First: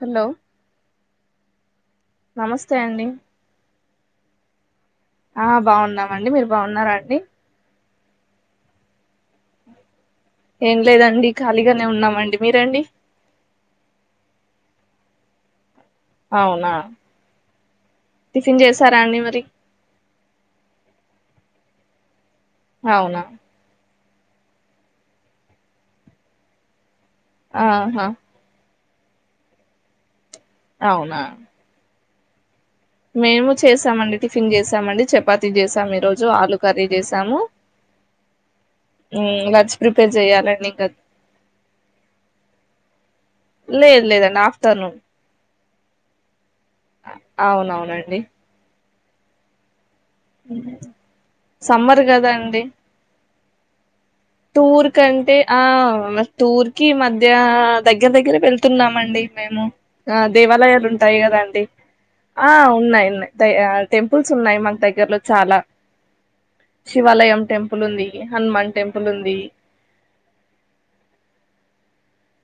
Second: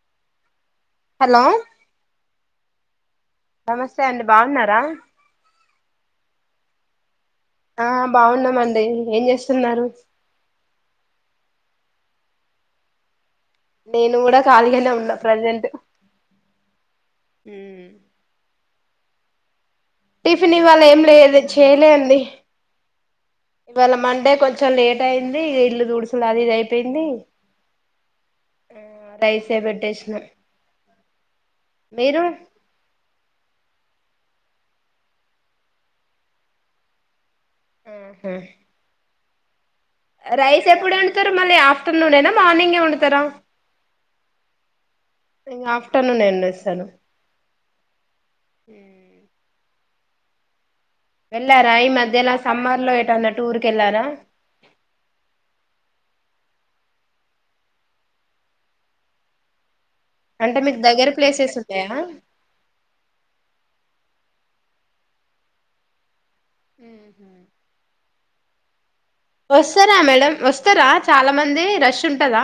Hello hello నమస్తే అండి నమస్తే అండి బాగున్నారా ఆ బాగున్నామండి మీరు బాగున్నారు ది ఆ బాగున్నామండి ఏం చేస్తున్నారు ఏం లేదండి ఖాళీగానే ఉన్నామండి మీరండి నేను కూడా ఖాళీగానే ఉన్నా ప్రజెంట్ అవునా పన్ చేసారా అండి మరి టిఫిన్ ఇవాళ ఏం లేదు చేయలే అడి అవునా ఇవాళ మండే కొంచెం లేట్ అయింది ఇల్లు తుడుసుడు అది ఇది అయిపోయింది ఆహా ఆ రైసె పెట్టేసిన అవునా మీరు మేము చేసామండి టిఫిన్ చేసామండి చపాతి చేసాం ఈ రోజు ఆలు కర్రీ చేసాము [unintelligible] ఇంగ్లచ్ రైస్ ఎప్పుడు వండుతారు మళ్ళీ ఆఫ్టర్నూనేనా మార్నింగే వండుతారా లేదు లేదండి ఆఫ్టర్నూన్ ఇంగ ఆఫ్టర్నూనే వండేస్త అవునవునండి వెళ్ళారా ఇ సమ్మర్ మధ్యలో కదండి సమ్మర్ లో ఎటైనా టూర్ కెల్లారా టూర్ కంటే ఆ టూర్ కి మధ్య దగ్గర దగ్గరే వెళ్తున్నామండి మేము ఆ అంటే మీకు దేవాలయాలు దగ్గర ఉంటాయి ప్లేసెస్ కదాండి ఉన్నాయా ఆ ఉన్నాయి ఉన్నాయి దయ్య టెంపుల్స్ ఉన్నాయి మాకు దగ్గరలో చాలా ఉహు శివాలయం టెంపులుంది హనుమాన్ టెంప్ వస్తారా మేడం వస్తారా చాలా మంది రష్ ఉంట్ కదా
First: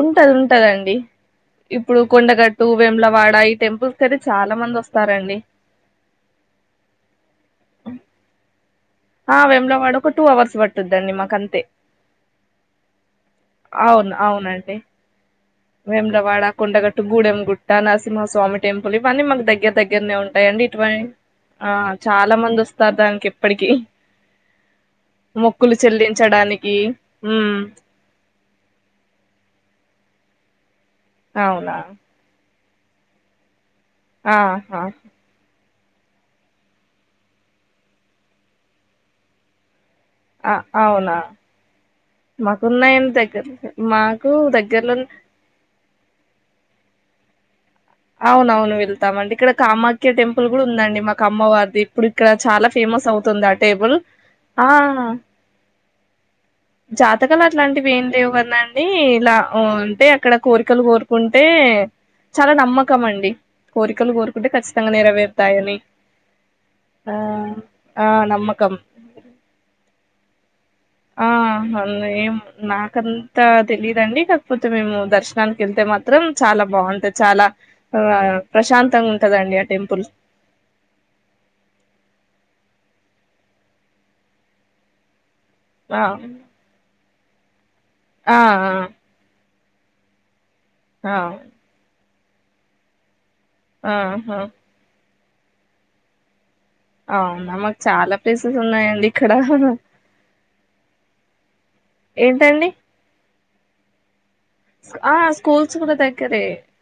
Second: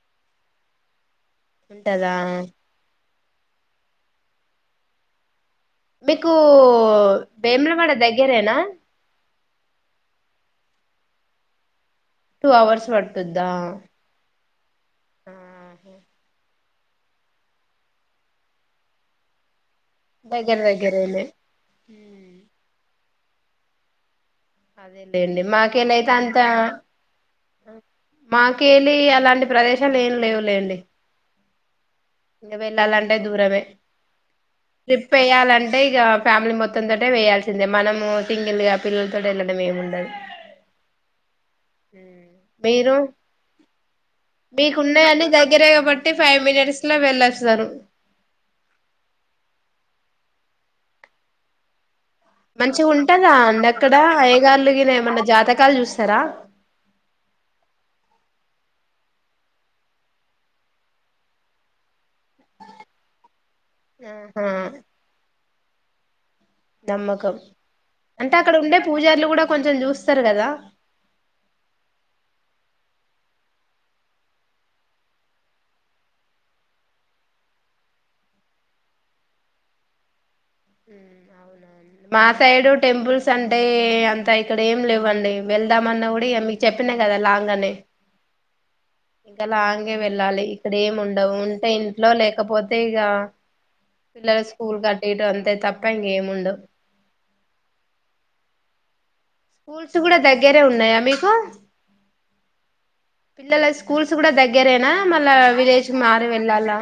ఉంటది ఉంటదండి ఇప్పుడు ఉంటదా కొండగట్టు వెమ్లవాడ ఆ ఈ టెంపుల్స్ కయితే చాలా మంది వస్తారండి మీకూ బెమ్లవాడ దగ్గరేనా ఆ వెేములవాడ ఒక టూ అవర్స్ పట్టుద్దండి మాకంతే టూ అవర్స్ పట్టుద్దా అవును అవునండి ఆహు వేములవాడ కొండగట్టు గూడెంగుట్ట నరసింహస్వామి టెంపుల్ ఇవన్నీ మాకు దగ్గర దగ్గ దగ్గరనే దగ్గర ఉంటాయిండి ఇటువై దగ్గరేలే ఆ చాలా మంది వస్తారు దానికి కెప్పటికి అదేలేండి మొక్కులు మాకేలైతే అంత చెల్లించడానికి ఉ మాకేలి అలాంటి ప్రదేశాలు ఏం లేవులేండి అవునా మేం వెళ్ళాలంటే దూరమే ఆ హ అంటే ఇగ ఫ్యామిలీ మొత్తం తోటే వేయాల్సిందే మనము సింగిల్ గా పిల్లలు తోడు వెళ్ళడంముండదు ఆ అవునా మాకున్నా ఏం తగ్గదు మా మీకున్నాయని దగ్గరే కాబట్టి ఫైవ్ మినిట్స్ లో వెళ్ళచ్చు సరు అవున అవును వెళ్తామ అండి ఇక్కడ కామాఖ్య టెంపుల్ కూడా ఉందండి మాకు అమ్మవారిది ఇప్పుడు ఇక్కడ చాలా మంచిగా ఫేమస్ ఉంటదా అవుతుంది ఆ అండి టేబుల్ అక్కడ ఆ అయ్యగార్లు గిన ఏమన్నా జాతకాలు చూస్తారా జాతకాలు అట్లాంటివి ఏంటి లేవు కన్నాండి ఇలా అంటే అక్కడ కోరికలు కోరుకుంటే చాలా నమ్మక క్కమండి కోరికలు ఆహా కోరుకుంటే ఖచ్చితంగా నెరవేరుతాయని ఆ నమ్మకం ఆ అంటే అక్కడ నమ్మకం ఉండే పూజలు కూడా కొంచెం చూస్తారు కదా ఆ అం నాకంతా తెలిదండి కాకపోతే మేము దర్శనానికి వెళ్తే మాత్రం చాలా బాగుంటది చాలా ఆ ప్రశాంతంగా ఉంటదండి ఆ టెంపుల్స్ అవున మా సైడు టెంపుల్స్ అంటే అంత ఇక్కడ ఏం లేవండి వెళ్దాం ఆ అన్న కూడా మీకు చెప్పినా జద లాగా అనే ఆ వెళ్ళలి ఇక్కడేం ఆ ఉండవు ఆ, ఉంటాయి లో లేకపోతే ఇక ఆహా పిల్లాల స్కూల్ కట్ట ఇటు అంతే తప్ప ఇం ఏము ఉండ అవునా మాకు చాలా ప్లేసెస్ ఉన్నాయండి ఇక్కడ స్కూల్స్ కూడా దగ్గరే ఉన్నాయా మీకు ఏంటండి పిల స్కూల్స్ కూడా దగ్గరేనా ఆ మళ్ళా స్కూల్స్ విలేజ్ కూడా క మారి దగ్గరే వెళ్ళాలా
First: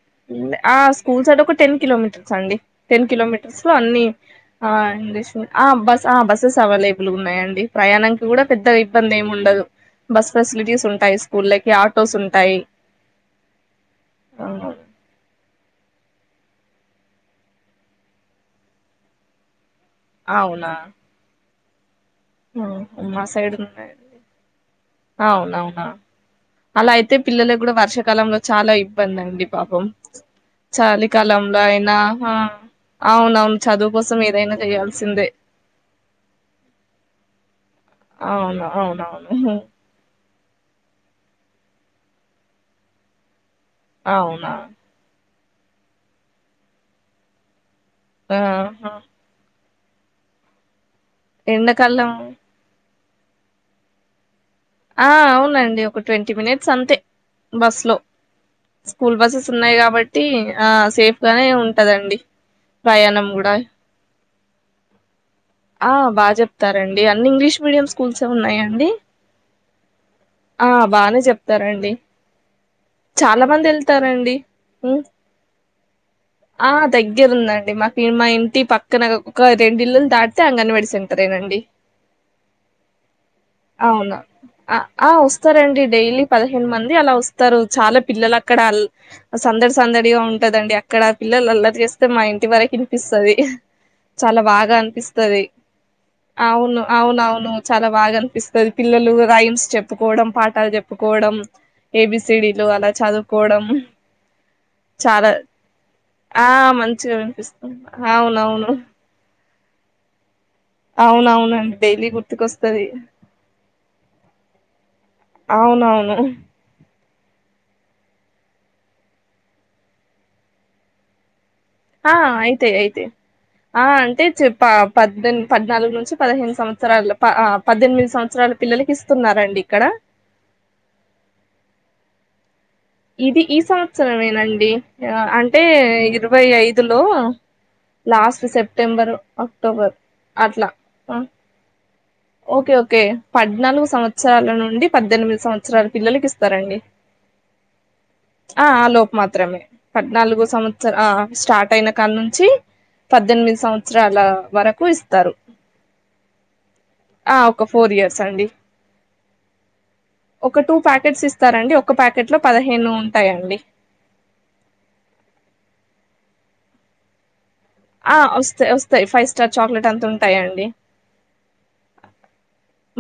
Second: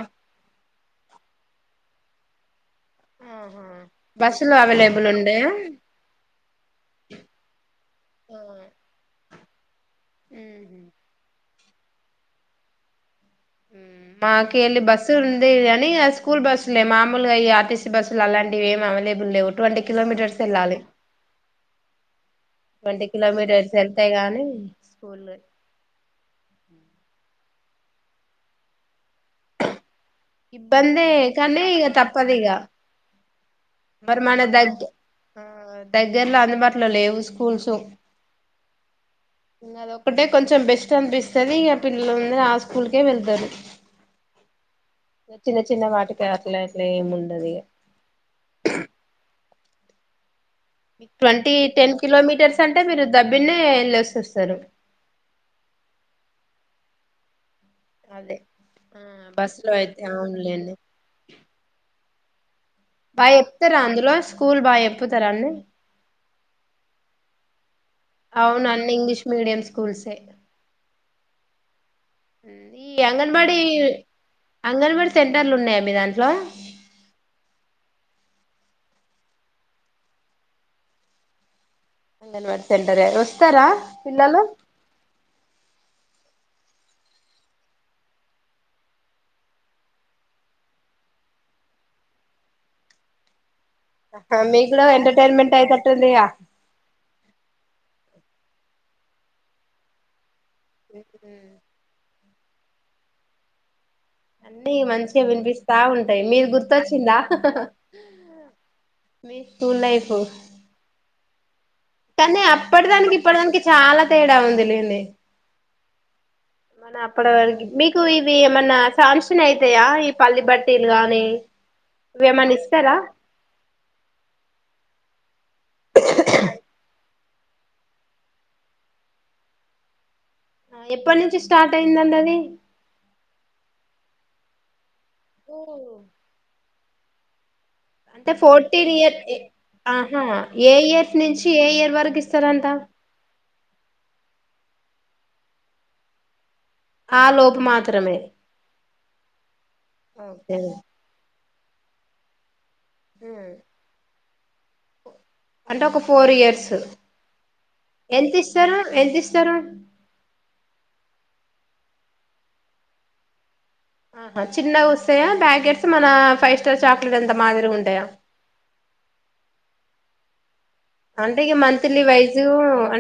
ఆ స్కూల్ సడ్ ఒక టెన్ కిలోమీటర్స్ అండి టెన్ కిలోమీటర్స్ ఆహా లో అన్ని బస్సులు అవైలబుల్ ఉండయా బస్ ఆ బస్సెస్ అవైలబుల్ ఉన్నాయంండి ప్రయాణానికి కూడా ఉహు పెద్ద ఇబ్బంది ఏమిండ స బస్ ఫెసిలిటీస్ ఉంటాయి స్కూళ్ళకి ఆటోస్ ఉంటాయి మాకి అలి బస్సు ఉంద స్కూల్ బస్సులే మామలుగా ఈ ఆర్టీసీ బస్సులు అలాంటివి ఏమి అవైలబుల్ లేవు ట్వంటీ కిలోమీటర్స్ అవునా వెళ్ళాలి ట్వంటీ మా సైడ్ కిలోమీటర్స్ ఉన్నాయిడి వెళ్తే గాని స్కూల్ అవునవునా అలా అయితే పిల్లల కూడా వర్షకాలంలో చాలా ఇబ్బంది అండి పాపం ఇబ్బందే చాలికాలంలో కానీ ఇక తప్పదు అయినాఆ ఇక అవునవును చదువు కోసం మరి మన ఏదైనా దగ్గర చేయాల్సిందే దగ్గర్లో అందుబాటులో లేవు స్కూల్స్ అవును అవునవును ఇంక అది ఒక్కటే కొంచెం బెస్ట్ అనిపిస్తుది ఇక పిల్లలందరు ఆ స్కూల్కే వెళ్తారు అవునా చిన్న చిన్న వాటికి అట్లా అట్లా ఏమి ఉండదు హమ్ మీ ట్వంటీ టెన్ ఎండాకాలం కిలోమీటర్స్ అంటే మీరు డబ్బిన్న ఎలేసి వస్తారు ఆ అవునండి ఒక ట్వంటీ మినిట్స్ అంతే బస్ లో అదే ఆ స్కూల్ బస్సెస్ బస్సు లో ఉన్నాయి అయితే కాబట్టి ఆ అవునులేండి సేఫ్ గానే ఉంటదండి ప్రయాణం బాగా కూడా చెప్తారా అందులో స్కూల్ బాగా చెప్పుతారా అండి ఆ బాగా చెప్తారండి అన్ని ఇంగ్లీష్ మీడియం స్కూల్స్ ఏ అవును ఉన్నాయండి అన్ని ఇంగ్లీష్ మీడియం స్కూల్సే బాగానే చెప్తారండి హ్మ్. ఈ చాలా అంగన్వాడీ మంది వెళ్తారండి ఉమ్ అంగన్వాడీ సెంటర్లు ఉన్నాయా మీ దాంట్లో ఆ దగ్గరుందండి మాకు మా ఇంటి పక్క ఇక్క ఒక రెండి ఇల్లులు దాటితే అంగని వడిసింటారేనండి అంగన్వాడి సెంటరే వస్తారా అవునా పిల్లలు ఆ ఆ వస్తారండి డైలీ పదిహేను మంది అలా వస్తారు చాలా పిల్లలు అక్కడ అల్ సందడి సందడిగా ఉంటదండి అక్కడ పిల్లలు అల్లరి చేస్తే మా ఇంటి వరకు వినిపిస్తది ఆహా! చాలా మీకు బాగా కూడా అనిపిస్తది ఎంటర్టైన్మెంట్ అయితట్టుందిగా అవును అవును అవును చాలా బాగా అన్ పిస్త పిల్లలు రైల్ చెప్పుకోవడం పా టల్ చెప్పుకోవడం ఏబిస్ సిడీలు అలా చదువుకోవడం అన్నీ మంచిగా చాలా వినిపిస్తా ఉంటాయి మీరు ఆ మంచిగా గుర్తొచ్చిందా హా హ హ వినిపిస్తుంది అవునవును మీ స్కూలైఫు అవునవునండి డైలీ కానీ అప్పటి గుర్తుకొస్తది దానికి ఇప్పటి దానికి చాలా తేడా ఉంది లేండి అవునవును మన అప్పటి వరకు మీకు ఇ ఇవి ఏమన్నా చాసన్ అయితాయ ఈ పల్లి బట్టీలు గానీ ఆ ఇవేమన్నా అయితయ్ ఇస్తారా అయితయ్ ఆ అంటే చె ప పద్ పద్నాలుగు నుంచి పదిహేను సంవత్సరాలో ఆ పద్దెనిమిది సంవత్సరాల పిల్లలకి ఇస్తున్నారండి ఇక్కడ ఎప్పటి నుంచి స్టార్ట్ అయిందండి అది ఇది ఈ సంవత్సరంమేనండి అంటే ఇరవై ఐదులు హలో అంటే ఫోర్టీన్ అక్టోబర్ ఇయర్హా అట్లా ఏ ఇయర్ ఆ! నుంచి ఏ ఇయర్ వరకు ఇస్తారంట ఓకే ఓకే పద్నాలుగు సంవత్సరాల నుండి పద్దెనిమిది సంవత్సరాల పిల్లలకి ఆ లోపు మాత్రమే ఆ లోపు మాత్రమే పద్నాలుగో ఓకే సంవత్సర స్టార్ట్ తైన కాళ నుంచి పద్దెనిమిది సంవత్సరాల వరకు ఇస్తారు అంటే ఒక ఫోర్ ఇయర్స్ ఆ ఒక ఫోర్ ఇయర్స్ ఎంత అండి ఇస్తారు ఎంత ఇస్తారు ఒక టూ ప్యాకెట్స్ ఇస్త స్తారండి ఒక ప్యాకెట్ లో పదిహేను ఉంటాయండి ఆహా చిన్నగా వస్తాయా బ్యాగెట్స్ మన ఫైవ్ స్టార్ చాక్లెట్ ఎంత ఆ వస్తయి వస్తాయి ఫైవ్ స్టార్ చాక్లలేట్ అంత టాయండి అంటే మంత్లీ వైజ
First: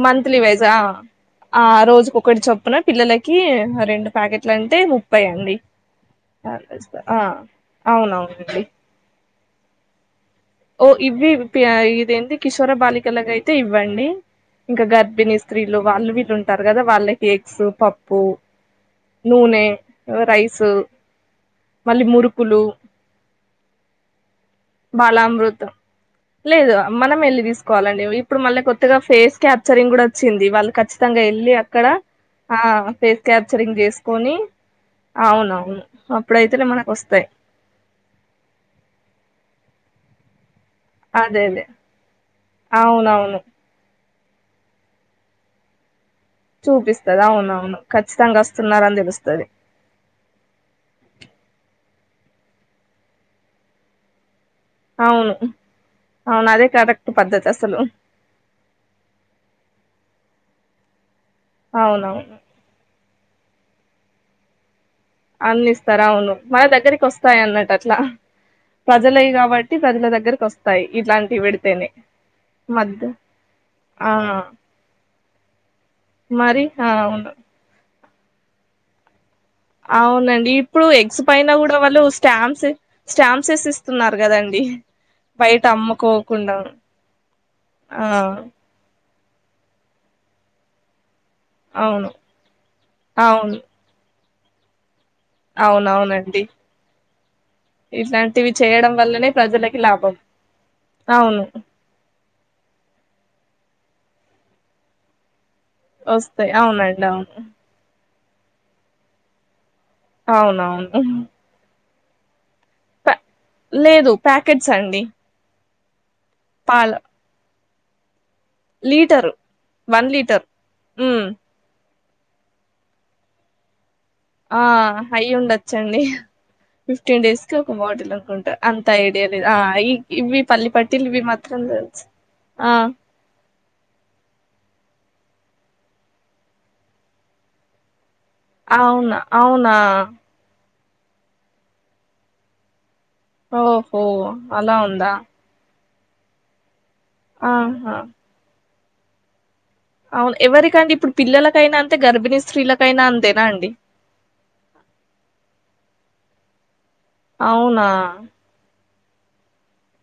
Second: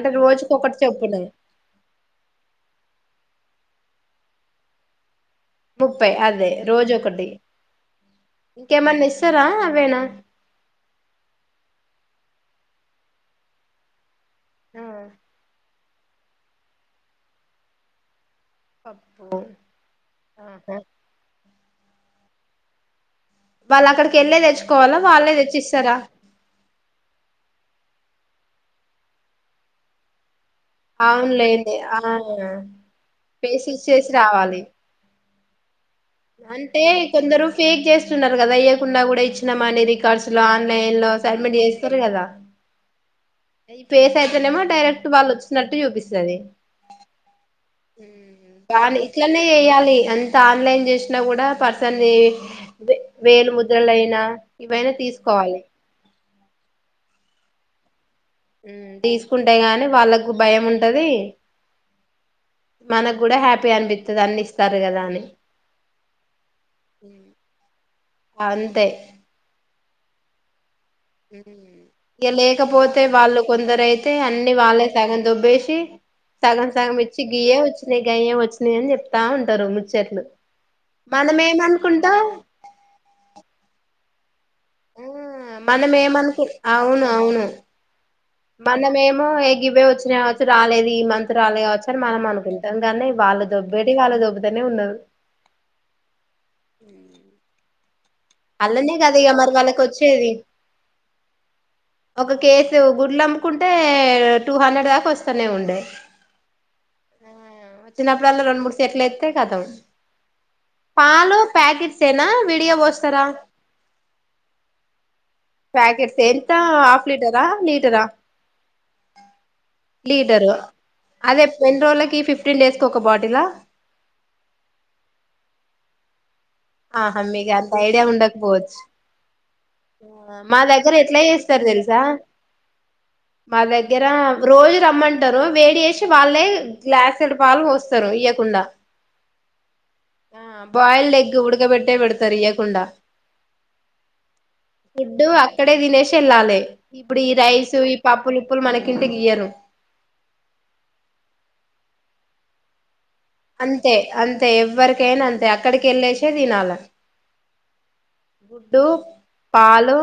మంత్లీ వైజా ఆ రోజుకటి చొప్పున పిల్లల రెండు ప్యాకెట్లు అంటే ము ప్పడి ముప్పై అదే రోజు ఒకటి అవునవునండి ఇంకేమన్నా ఇస్తారా అవేనా ఓ ఇవి ఏదిఎంది కిషోర బాలికలుగా అయితే ఇవ్వండి ఆ ఇంకా గర్భిణీ స్త్రీ వాళ్ళు వీళ్ళు ఉంటారు కదా వాళ్ళ కేక్స్ పప్పు పప్పు నూనె రైస్ ఆహా మళ్ళీ మురుకులు వాళ్ళు అక్కడికి వెళ్ళే తెచ్చుకోవాలా వాళ్ళే బాలామృత్ తెచ్చిస్తారా లేదు మనం వెళ్ళి తీసుకోవాలండి ఇప్పుడు మళ్ళీ కొత్త ఫేస్ క్యాప్చరింగ్ కూడా వచ్చింది వాళ్ళు ఖచ్చితంగా వెళ్ళి అవునులేండి అక్కడ ఆ ఆ ఫేస్ పేసి క్యాప్చరింగ్ ఇచ్చేసి చేసుకని రావాలి అవునవును అప్పుడైతేనే అంటే మనకు వస్తాయి కొందరు ఫేక్ చేస్తున్నారు కదా ఇయ్యకుండా కూడా ఇచ్చిన మానేరి కసలా ఆన్లైన్ లో అదే అసైన్మెంట్ చేస్తారు కదా ఓే ఈ ఫేస్ అయితేనేమోడైరెక్ట్ వాళ వచ్చినట్టుూపిస్త చూపిస్తది అవునవును ఖచ్చితంగా బా వస్తున్నారని ఇట్లనే తెలుస్తది చేయాలి అంత ఆన్లైన్ చేసిన కూడా అంది వేలు ముద్రల అయినా ఇవైనా అవును తీసుకోవాలి అవును అదే కరెక్ట్ పద్ధతి అసలు తీసుకుంటే గాని వాళ్ళకు భయం ఉంటది అవునవును మనకు కూడా హ్యాపీ అనిపిస్తది అన్ని ఇస్తారు కదా అని అందిస్తారుా అవును మన దగ్గరికి వస్తాయి అన్నట్ అట్లా అంతే ప్రజలవి కాబట్టి ప్రజల దగ్గరవస్ ఇక లేకపోతే మధ్య వాళ్ళు కొందరు అయితే ఆ అన్ని వాళ్ళే సగం దబ్బేసి మరి సగం ఆ సగం ఇచ్చి అవును గియే వచ్చ నిగ యే వచ్చినయి అని చెప్తా ఉ అవునండి ఇప్పుడు ఎగ్స్ పైన కూడా వాళ్ళు మనమేమనుకుంటాం స్టాంప్స్ స్టాంప్స్ వేసి ఇస్తున్నారు కదండి ఆ బయట మనం ఏమనుకు అమ్మకోకుండా అవును అవును ఆ మనమేమో ఎగి ఇవే వచ్చినవచ్చు రాలేదు ఈ మంత్ రాలేవచ్చ అని అవును మనం అనుకుంటాం కానీ వాళ్ళు దొబేటీ టి వాళ్ళ దోబు ఉన్నారు అవునువునండి అల్లనే కదా వల్లనే ఇక మరి ప్రజలకి వాళ్ళకు లాభం వచ్చేది అవును ఒక కేసు గుడ్లం కుంటే టూ హండ్రెడ్ దాకా వస్తాయి వస్తాయి అవునండి అవును చిన్నప్పుడల్లా రెండు మూడు సెట్లు ఎతే కతం అవునవును పాలో ప్యాకెట్ సేన వీడియో వస్ ప తరా లేదు ప్యాకెట్స్ అండి పాకెట్స్ ఎంత పాల హాఫ్ లీటరా లి లీటరా లీటరు వన్ లీటరు అదే ఎన్ని రోజులకి ఫిఫ్టీన్ డేస్కి ఒక బటిలా ఆ హై ఉండొచ్చండి ఆహా ఫిఫ్టీన్ డేస్ మీకు కి అంత ఒక ఐడియా బాటిల్ అనుకుంట ఉండకపోవచ్చు అంత ఐడియా లేదు ఇవి మా దగ్గర పల్లిలు ఎట్లా ఇవి చేస్తారు మాత్రం తెలుసా తెలుసు ఆ మా దగ్గర రోజు రమ్మంటారు వేడి చేసి వాళ్ళే గ్లాస్డ్ పాలు పోస్తారు ఇ అవునా అవునా బయిల్డ్ ఎగ్ ఉడ ఉండక పెట్ ఏ పెడ్తారు ఇయకుండా ఓహో అలా ఉందా చెల్లలే ఇప్పుడు ఈ రైస్ ఈ ఆహా పాప్పులు ఉప్పులు మనకి కింటికి ఇయరు అవును ఎవరికండి ఇప్పుడు పిల్లలకైనా అంతే గర్భిణీ స్త్రీలకైనా అంతే అంతే అంతే ఎవ్వరికైనా అంతే అక్కడికి వెళ్ళే చేది నాల అవునా గుడ్డు పాలు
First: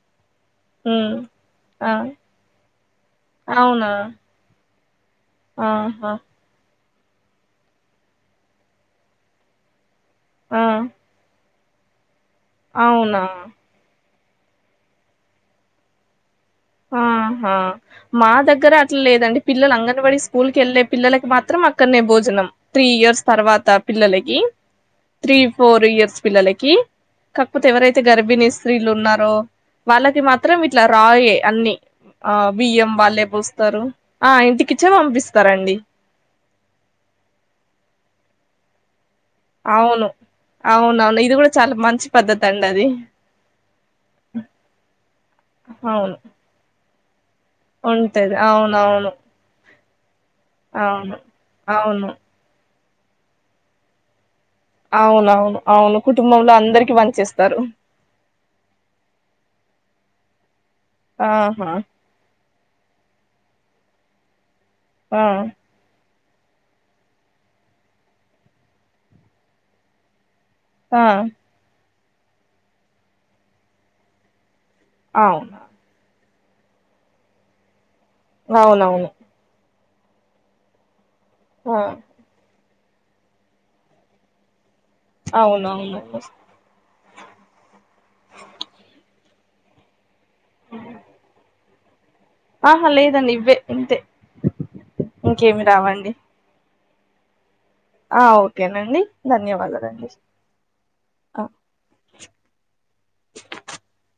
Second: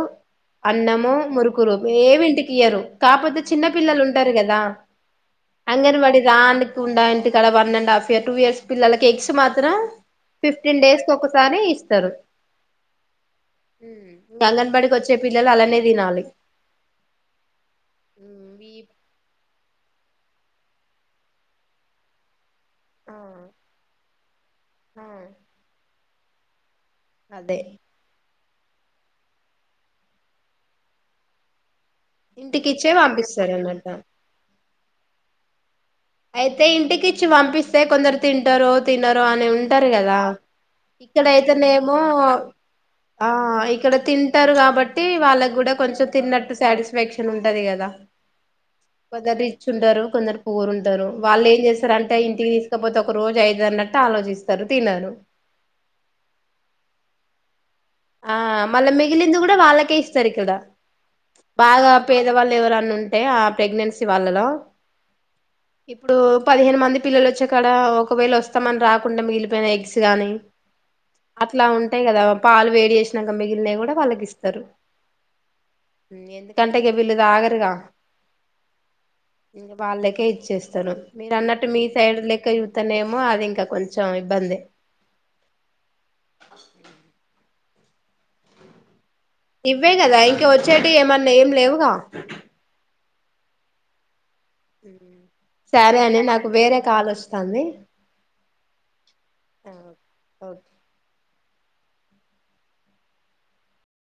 అన్నము ఉమ్ మురుకురు ఆ ఏమింటికి ఇయ్యరు కాకపోతే చిన్న అవునా పిల్లలు ఉంటారు కదా హంగేన్ ఆహా మదా అందు ఉండా ఇంటి కడ one and half year two years పిల్లకి ఎక్స్ మాత్రం ఆ ఫిఫ్టీన్ డేస్ క ఒకసారి ఇస్తారు అవునా గంగన్బడికి వచ్చే పిల్లలు అలానే తినాలి ఆహా మా వి దగ్గర అట్లా లేదండి పిల్లల అంగన్వాడి స్కూల్ క వెళ్ళలే పిల్లకి మాత్రం అక్కనే భోజనం త్రీ ఆ ఇయర్స్ తర్వాత పిల్లలకి ఆ జ త్రీ ఫోర్ ఇయర్స్ పిలకి అదే కాకపోతే ఎవరైతే గర్భిని ఇస్త స్త్రీలు ఉన్నారు వాళ్ళకి మాత్రం ఇట్లా రాయ అన్నీ ఆ బియ్యం ఇంటికిచ్చే వాళ్ళే పంపిస్తారు పోస్తారు అన్నట్టు ఆ ఇంటికి వచ్చే పంపిస్తారంండి అయితే ఇంటికి ఇచ్చి పంపిస్తే కొందరు తింటారు తినరు అని ఉంటారు అవును కదా అవునవును ఇది కూడా చాలా ఇక్కడయితేనేమో మంచి పద్ధతి అండి అది ఇక్కడ తింటారు కాబట్టి వాళ్ళకు కూడా కొంచెం అవును తిన్నట్టు సాటిస్ఫై వెక్ ఉంటది అవునవును చుండరు కొందరు అవును పవ వాళ్ళు ఏం చేస్తార అవును అంటే ఇంటికి తీసు కాకపోతే ఒక రోజు అఐదు అన్నట్టు ఆలోచిస్తంది అవునవును అవును కుటుంబంలో అందరికి పని చేస్త తరు ఆ మళ్ళా మిగిలింది కూడా వాళ్ళకే ఇస్తారు ఇక్కడ ఆహా బాగా పేదవాళ్ళు ఎవరు ఉంటే ఆ ప్రెగ్నెన్సీ వాళ్లలో ఆ ఇప్పుడు పదిహేను మంది పిల్లలు వచ్చే కాడ ఒకవేళ వస్తామని రాకుండా మిగిలిపోయిన ఎగ్స్ గాని ఆ టయికద పాలు వే జేసినాంక మిగిలినయి కూడా వాళ్ళకి ఇస్తరు అవును కంటేక వీళ్ళు తాగరుగా అవును అవును వాళ్ళకే ఇచ్చేస్తరు మీరు అన్నట్టు ఆ మీ సైడ్ లెక్క అతనేమో అది ఇంకా కొంచెం ఇబ్బంది అవును అవును ఇవ్వే కదా ఇ ఇవచ్చేటివి ఏమన్నా ఏం లేవు ఆ ఆహా లేదండి ఇవ్వే ఇంతే ఇంకేమి సరే రావండి అండి నాకు వేరే కాల్ వస్తంది ఆ ఓకేనండి ధన్యవాదాలండి ఓకే ఆ